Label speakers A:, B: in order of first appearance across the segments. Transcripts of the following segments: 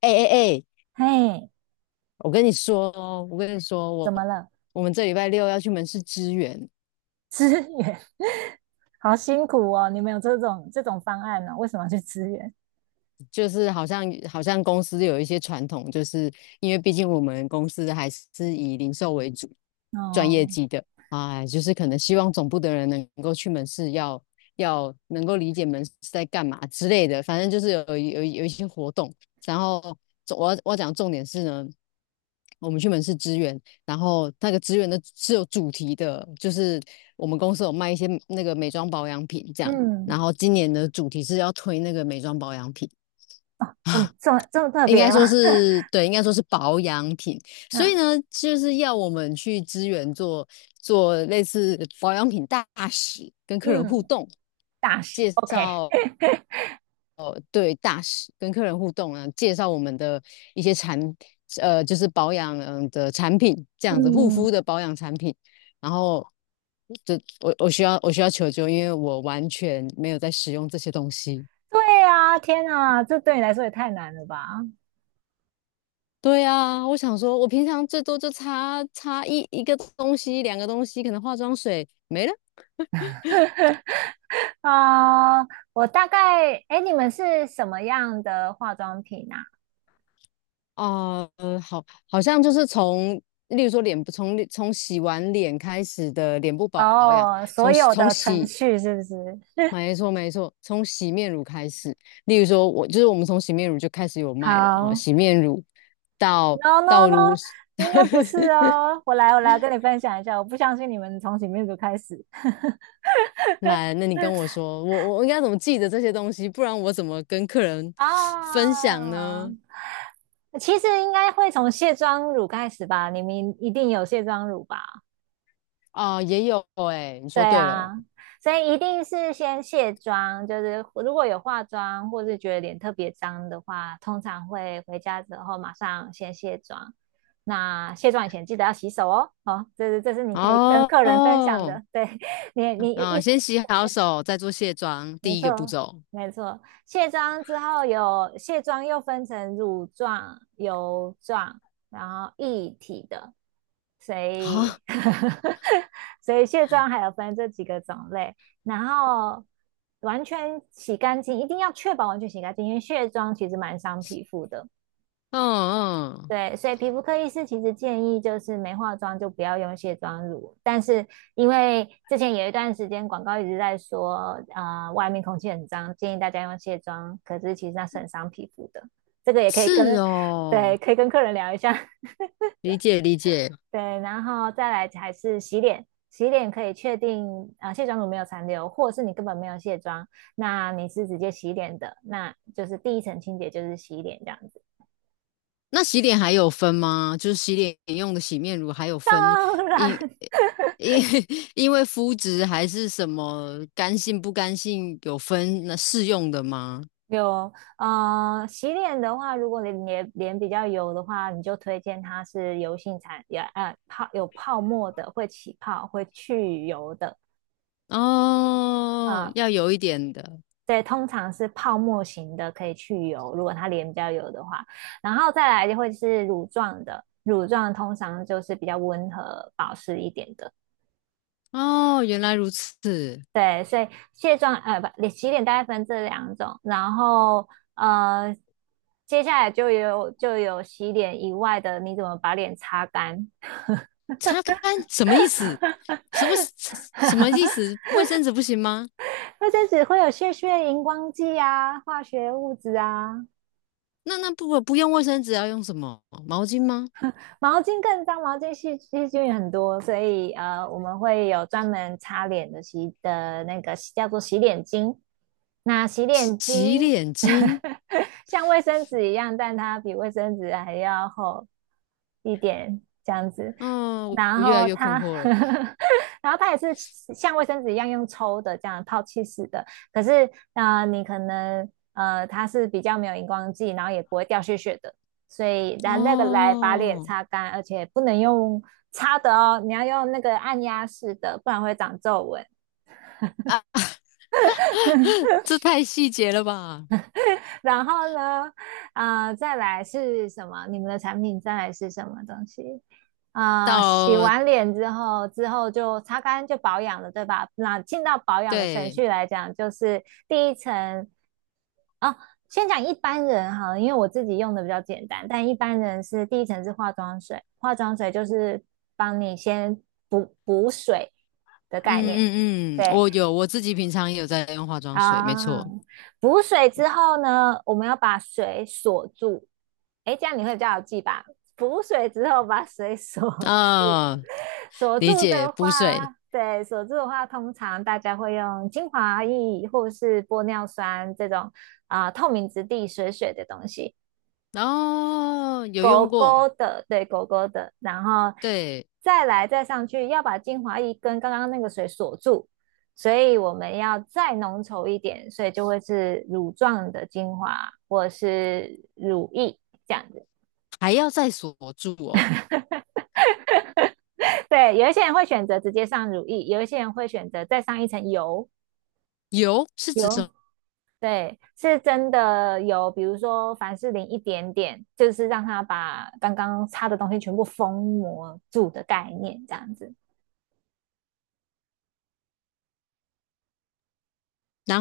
A: 哎哎哎，
B: 嘿，
A: 我跟你说哦，我跟你说，
B: 怎
A: 我
B: 么了？
A: 我们这礼拜六要去门市支援，
B: 支援，好辛苦哦！你们有这种方案呢、为什么要去支援？
A: 就是好像公司有一些传统，就是因为毕竟我们公司还是以零售为主，赚
B: 哦，
A: 业绩的啊，就是可能希望总部的人能够去门市要能够理解门市在干嘛之类的，反正就是有一些活动，然后我要讲重点是呢。我们去门市支援，然后那个支援的是有主题的，就是我们公司有卖一些那个美妆保养品这样，
B: 嗯，
A: 然后今年的主题是要推那个美妆保养品。
B: 这么 这么这么特
A: 应
B: 别
A: 该说
B: 啊？
A: 是对，应该说是保养品。所以
B: 那
A: 呢，就是要我们去支援做做类似保养品大使，跟客人互
B: 嗯，
A: 动，
B: 大学
A: 介
B: OK，
A: 绍 对大使跟客人互动啊，介绍我们的一些产就是保养的产品，这样子护肤
B: 嗯，
A: 的保养产品。然后就我需要求救，因为我完全没有在使用这些东西。
B: 对啊，天啊，这对你来说也太难了吧？
A: 对啊，我想说，我平常最多就擦擦一个东西、两个东西，可能化妆水没了
B: 啊、我大概，哎，你们是什么样的化妆品啊？
A: 啊、好，好像就是从，例如说脸部，从洗完脸开始的脸部保养，
B: 哦，所
A: 从
B: 有
A: 从
B: 的程
A: 洗，
B: 序是不是？
A: 没错没错，从洗面乳开始。例如说我，就是我们从洗面乳就开始有卖了啊，
B: 好，
A: 洗面乳到
B: No no
A: 到如，
B: no，应该不是 哦。我来跟你分享一下。我不相信你们从洗面乳开始
A: 来，那你跟我说，我应该怎么记得这些东西，不然我怎么跟客人分享
B: 啊。
A: 呢？
B: 其实应该会从卸妆乳开始吧？你们一定有卸妆乳吧？
A: 哦，也有哎、你
B: 对
A: 说对了。
B: 啊，所以一定是先卸妆。就是如果有化妆，或是觉得脸特别脏的话，通常会回家之后马上先卸妆。那卸妆以前记得要洗手哦。好哦，这是你可以跟
A: 哦
B: 客人分享
A: 哦，
B: 的。对。 你，你
A: 嗯，
B: 一
A: 先洗好手，再做卸妆，
B: 没
A: 第一个步
B: 错，
A: 骤
B: 没错。卸妆之后有卸妆又分成乳状、油状，然后液体的，所
A: 啊。
B: 以 所以卸妆还有分这几个种类。然后完全洗干净，一定要确保完全洗干净，因为卸妆其实蛮伤皮肤的。
A: 嗯嗯，
B: 对，所以皮肤科医师其实建议就是没化妆就不要用卸妆乳，但是因为之前有一段时间广告一直在说，啊，外面空气很脏，建议大家用卸妆，可是其实那是很伤皮肤的，这个也可以
A: 是
B: 跟，
A: 哦，
B: 对，可以跟客人聊一下。
A: 理解理解。
B: 对，然后再来还是洗脸，洗脸可以确定啊、卸妆乳没有残留，或是你根本没有卸妆，那你是直接洗脸的，那就是第一层清洁就是洗脸这样子。
A: 那洗脸还有分吗？就是洗脸用的洗面乳还有分，
B: 当
A: 因
B: 然。
A: 因 因为肤质还是什么干性不干性有分那适用的吗？
B: 有，洗脸的话，如果你脸比较油的话，你就推荐它是油性产，也有泡沫的，会起泡，会去油的。
A: 哦，
B: 啊、
A: 要有一点的。
B: 对，通常是泡沫型的可以去油，如果它脸比较油的话。然后再来就会是乳状的，乳状通常就是比较温和保湿一点的。
A: 哦，原来如此。
B: 对，所以卸妆呃不，洗脸大概分这两种，然后呃，接下来就有洗脸以外的，你怎么把脸擦干？
A: 擦干什么意思？什么什么意思？卫生纸不行吗？
B: 卫生只会有屑屑、荧光剂啊、化学物质啊。
A: 那那不用卫生纸，要用什么？毛巾吗？
B: 毛巾更脏，毛巾细菌很多，所以我们会有专门擦脸的洗的那个叫做洗脸巾。那洗脸
A: 洗
B: 巾
A: 脸巾？
B: 像卫生纸一样，但它比卫生纸还要厚一点，这样子。
A: 哦，我
B: 然
A: 我越来
B: 后
A: 越困
B: 它，
A: 惑了。
B: 然后它也是像卫生纸一样用抽的，这样泡气式的。可是，你可能它是比较没有荧光剂，然后也不会掉屑屑的。所以拿那个来把脸
A: 哦，
B: 擦干，而且不能用擦的哦，你要用那个按压式的，不然会长皱纹。
A: 啊，这太细节了吧？
B: 然后呢，啊，再来是什么？你们的产品再来是什么东西？啊、洗
A: 到，
B: 完脸之后，之后就擦干就保养了，对吧？那进到保养的程
A: 对。
B: 序来讲，就是第一层。哦，先讲一般人哈，因为我自己用的比较简单，但一般人是第一层是化妆水，化妆水就是帮你先补水的概念。
A: 嗯嗯嗯，
B: 对，
A: 我有，我自己平常也有在用化妆水，没错。
B: 啊，补水之后呢，我们要把水锁住。诶，这样你会比较好记吧？补水之后把水 锁住，
A: 啊、
B: 锁
A: 理
B: 住
A: 解，
B: 的
A: 补水。
B: 话，对，锁住的话，通常大家会用精华液或是玻尿酸这种啊、透明质地水水的东西。
A: 哦，有
B: 狗
A: 用过。
B: 狗的，对，狗狗的，然后
A: 对，
B: 再来再上去，要把精华液跟刚刚那个水锁住，所以我们要再浓稠一点，所以就会是乳状的精华或者是乳液这样子。
A: 还要再锁住哦。
B: 对，有一些人会选择直接上乳液，有一些人会选择再上一层油
A: 油是指
B: 油。
A: 什。
B: 对，是真的有，比如说凡士林一点点，就是让它把刚刚擦的东西全部封膜住的概念，这样子。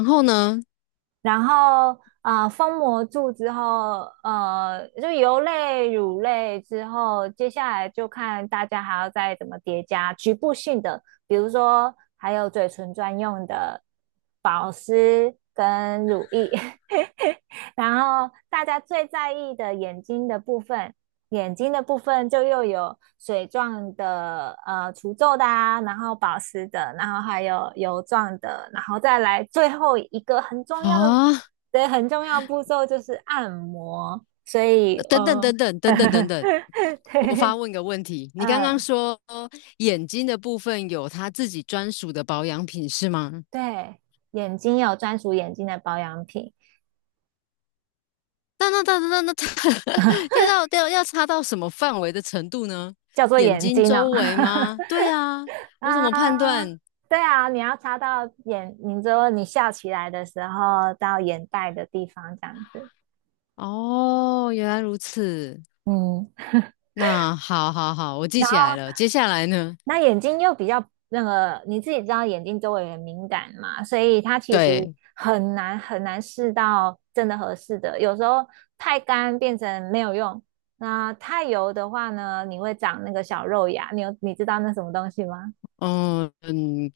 A: 然后呢，
B: 然后封膜住之后，就油类、乳类之后，接下来就看大家还要再怎么叠加局部性的，比如说还有嘴唇专用的保湿跟乳液，然后大家最在意的眼睛的部分，眼睛的部分就又有水状的、除皱的啊，然后保湿的，然后还有油状的，然后再来最后一个很重要的、
A: 啊，
B: 对，很重要步骤就是按摩。所以，
A: 等等等等等等等 等，我发
B: 对，
A: 问个问题。你刚刚
B: 嗯，
A: 说眼睛的部分有它自己专属的保养品是吗？
B: 对，眼睛有专属眼睛的保养品，
A: 那 要到要擦到什么范围的程度呢？
B: 叫做
A: 眼
B: 眼
A: 睛
B: 睛哦。
A: 周围吗？对呀，我怎么判
B: 啊，
A: 断？
B: 对啊，你要擦到眼，你说你笑起来的时候到眼袋的地方这样子。
A: 哦，原来如此。
B: 嗯，
A: 那好好好，我记
B: 然
A: 起来
B: 后
A: 了。接下来呢？
B: 那眼睛又比较那个，你自己知道眼睛周围很敏感嘛，所以它其实
A: 对。
B: 很难很难试到真的合适的，有时候太干变成没有用，那太油的话呢，你会长那个小肉芽，你知道那什么东西吗？
A: 嗯嗯，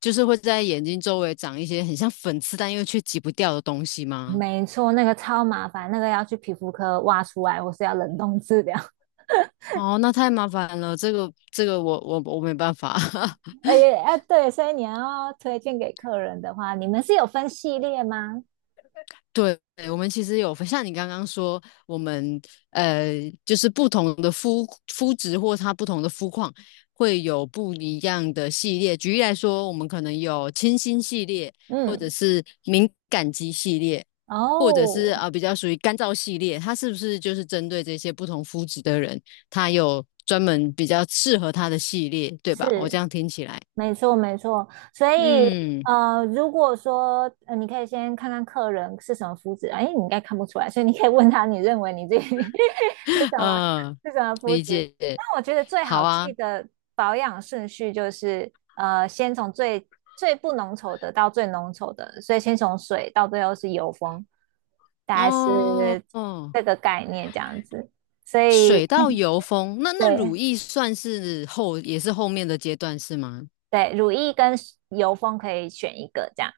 A: 就是会在眼睛周围长一些很像粉刺，但又却挤不掉的东西吗？
B: 没错，那个超麻烦，那个要去皮肤科挖出来，或是要冷冻治疗。
A: 哦，那太麻烦了，这个这个我没办法。
B: 哎哎，哎对，所以你要推荐给客人的话，你们是有分系列吗？
A: 对，我们其实有分像你刚刚说，我们呃，就是不同的肤质或它不同的肤况，会有不一样的系列。举例来说，我们可能有清新系列，或者
B: 嗯，
A: 是敏感肌系列，或者是
B: 哦，
A: 啊、呃、比较属于干燥系列。它是不是就是针对这些不同肤质的人，它有专门比较适合它的系列，对吧？我这
B: 是。
A: 样听起来，
B: 没错，没错。所以，
A: 嗯。
B: 如果说，你可以先看看客人是什么肤质啊，因为你应该看不出来，所以你可以问他，你认为你自己 是 什么
A: 呃，
B: 是什么肤
A: 理
B: 质？
A: 解，
B: 但我觉得最
A: 好
B: 好
A: 啊。
B: 记的保养顺序就是，先从最不浓稠的到最浓稠的，所以先从水到最后是油封，大概
A: 哦
B: 是
A: 哦，
B: 这个概念这样子。所以，
A: 水到油封，那那乳
B: 对，
A: 液算是后，也是后面的阶段是吗？
B: 对，乳液跟油封可以选一个这样。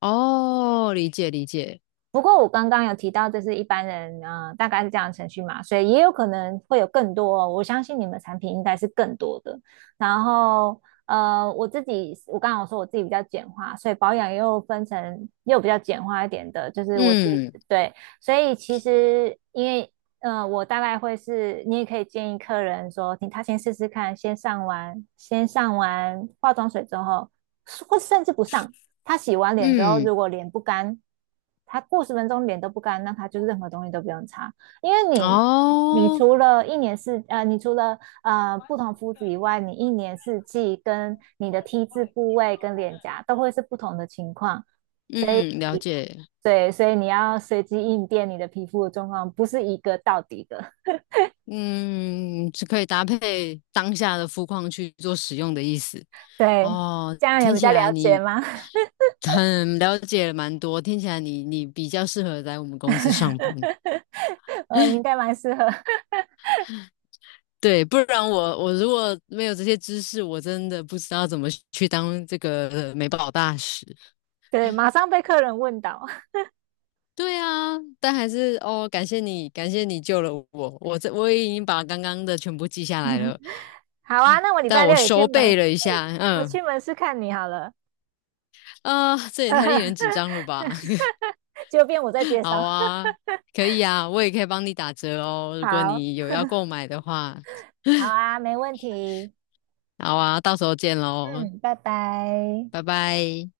A: 哦，理解理解。
B: 不过我刚刚有提到，这是一般人，大概是这样的程序嘛，所以也有可能会有更多哦。我相信你们产品应该是更多的。然后，我自己，我刚刚有说我自己比较简化，所以保养又分成又比较简化一点的，就是我自己
A: 嗯
B: 对。所以其实因为，我大概会是，你也可以建议客人说，他先试试看，先上完化妆水之后，或甚至不上。他洗完脸之后，
A: 嗯，
B: 如果脸不干，他过10分钟脸都不干，那他就任何东西都不用擦，因为你
A: 哦，
B: 除了一年四呃，你除了不同肤质以外，你一年四季跟你的 T 字部位跟脸颊都会是不同的情况。所以
A: 嗯，了解。
B: 对，所以你要随机应变你的皮肤的状况，不是一个到底的。
A: 嗯，是可以搭配当下的肤况去做使用的意思。
B: 对，
A: 哦，
B: 这样有
A: 听
B: 比
A: 起
B: 较
A: 来
B: 了解
A: 你
B: 吗？
A: 很了解蛮多，听起来你你比较适合在我们公司上班。
B: 你应该蛮适合。
A: 对，不然我如果没有这些知识，我真的不知道怎么去当这个美宝大使。
B: 对，马上被客人问倒。
A: 对啊，但还是哦，感谢你，感谢你救了我。我也已经把刚刚的全部记下来了，
B: 好啊，那我礼
A: 但
B: 拜
A: 我
B: 六也去
A: 收背
B: 门，
A: 了一下。
B: 我
A: 嗯
B: 去门市看你好了，
A: 啊、这也太令人紧张了吧？
B: 就变我在 介绍。
A: 好啊，可以啊，我也可以帮你打折哦。如果
B: 好，
A: 你有要购买的话，
B: 好啊，没问题。
A: 好啊，到时候见喽，
B: 嗯，拜拜。
A: 拜拜。